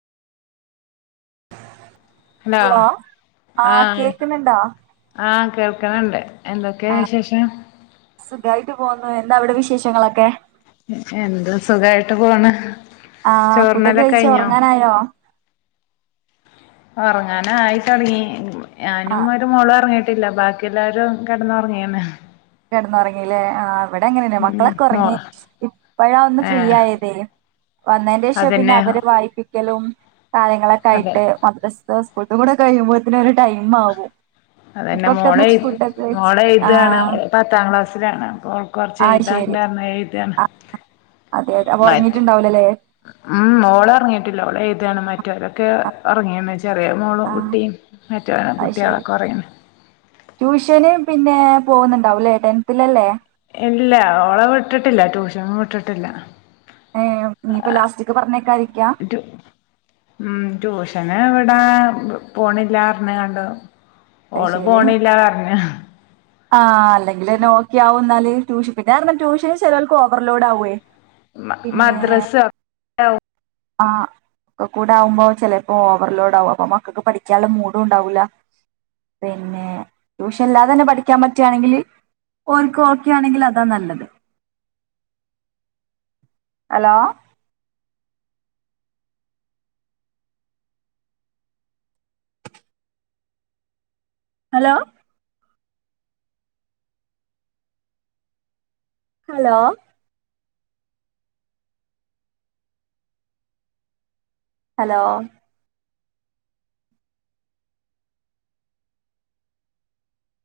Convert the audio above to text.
Hello, ആഹ്, ആഹ് കേൾക്ക്ണണ്ട്. ആ സുഖായിട്ട് പോവുന്നു എന്താ അവിടെ വിശേഷങ്ങളൊക്കെ? എന്ത്‌ സുഖായിട്ട് പോണ്. ആ ഫുഡ് ഒക്കെ ചോറിനലൊക്കെ കഴിച്ച് കഴിഞ്ഞോ ഒറങ്ങാനായോ? ഒറങ്ങാന ആയി തൊടങ്ങി ഞാനും ആഹ് ഒരു മോളും ഒറങ്ങീ ട്ടില്ല ബാക്കി എല്ലാവരും കെടന്നൊറങ്ങീണ്. കെടന്ന് ഒറങ്ങീലെ ആ ഇവിടെ അങ്ങനെന്ന ഉം മക്കളൊക്കെ മോ ഒറങ്ങി. ഇപ്പഴാ ഒന്ന് ഫ്രീ ഏഹ് ആയതേ. വന്നേന്റെ ശേഷം പിന്നെ അതന്നെ അവര് വായിപ്പിക്കലും കാര്യങ്ങളൊക്കെ അതെ ആയിട്ട് മദ്രസ്ത്തെ സ്കൂൾത്തും കൂടെ കഴിയുമ്പോത്ത്ന് ഒരു ടൈംമാവും. അതെന്നെ മോള് എഴ് മോളെ എഴ്ത് ആണ്. ആഹ് ഓള് പത്താം ക്ലാസ്സിലാണ് അപ്പൊ ഓൾ ക്ക് കൊറച്ച് ആഹ് ശരി എഴുതാണ്ട് പറഞ്ഞ് എഴുത് ആണ്. മാറ്റി ണ്ടാവുലലേ. ഇമ് ഓള് ഒറങ്ങിയിട്ടില്ല ഓള് എഴ്ത് ആണ് മറ്റോലൊക്കെ ഒറങ്ങിയെന്ന് വെച്ച് ചെറിയ മോളും ആഹ് കുട്ടിയും മറ്റൊനും അത് ശരി കുട്ടിളൊക്കെ ഒറങ്ങീണ്. ട്യൂഷന് പിന്നെ പോവുന്നുണ്ടാവുല്ലേ ടെൻത്ത്ലല്ലേ? ഇല്ല ഓള വിട്ടിട്ടില്ല ട്യൂഷനും വിട്ടിട്ടില്ല. ഏഹ്, ഇഞ്ഞിപ്പ ലാസ്റ്റിക് പറഞ്ഞേക്കായിരിക്കാ? ടു ഉം, ട്യൂഷന് ഇവിടാ പോണില്ല പറഞ്ഞ്കാണ്ട് അയ് ശെരി, [unintelligible] ആ, അല്ലെങ്കിലെന്നെ ഓക്കെ ആവു ഇന്നാല്, ട്യൂഷൻ പിന്നെ കാരണം ട്യൂഷന് ചെലോർക്ക് ഓവർലോഡ് ആവുവേ. മ പിന്നെ മദ്രസ ആഹ് ഒക്ക കൂടെ ആവുമ്പോ ചെലപ്പോ ഓവർലോഡ് ആവു അപ്പൊ മക്കക്ക് പഠിക്കാല്ല മൂഡു ഇണ്ടാവൂല. പിന്നെ, ട്യൂഷൻ ഇല്ലാതെ തന്നെ പഠിക്കാൻ പറ്റ് ആണെങ്കില് ഓൻക്ക് ഓക്കെ ആണെങ്കിൽ അതാ നല്ലത്. Hello hello hello hello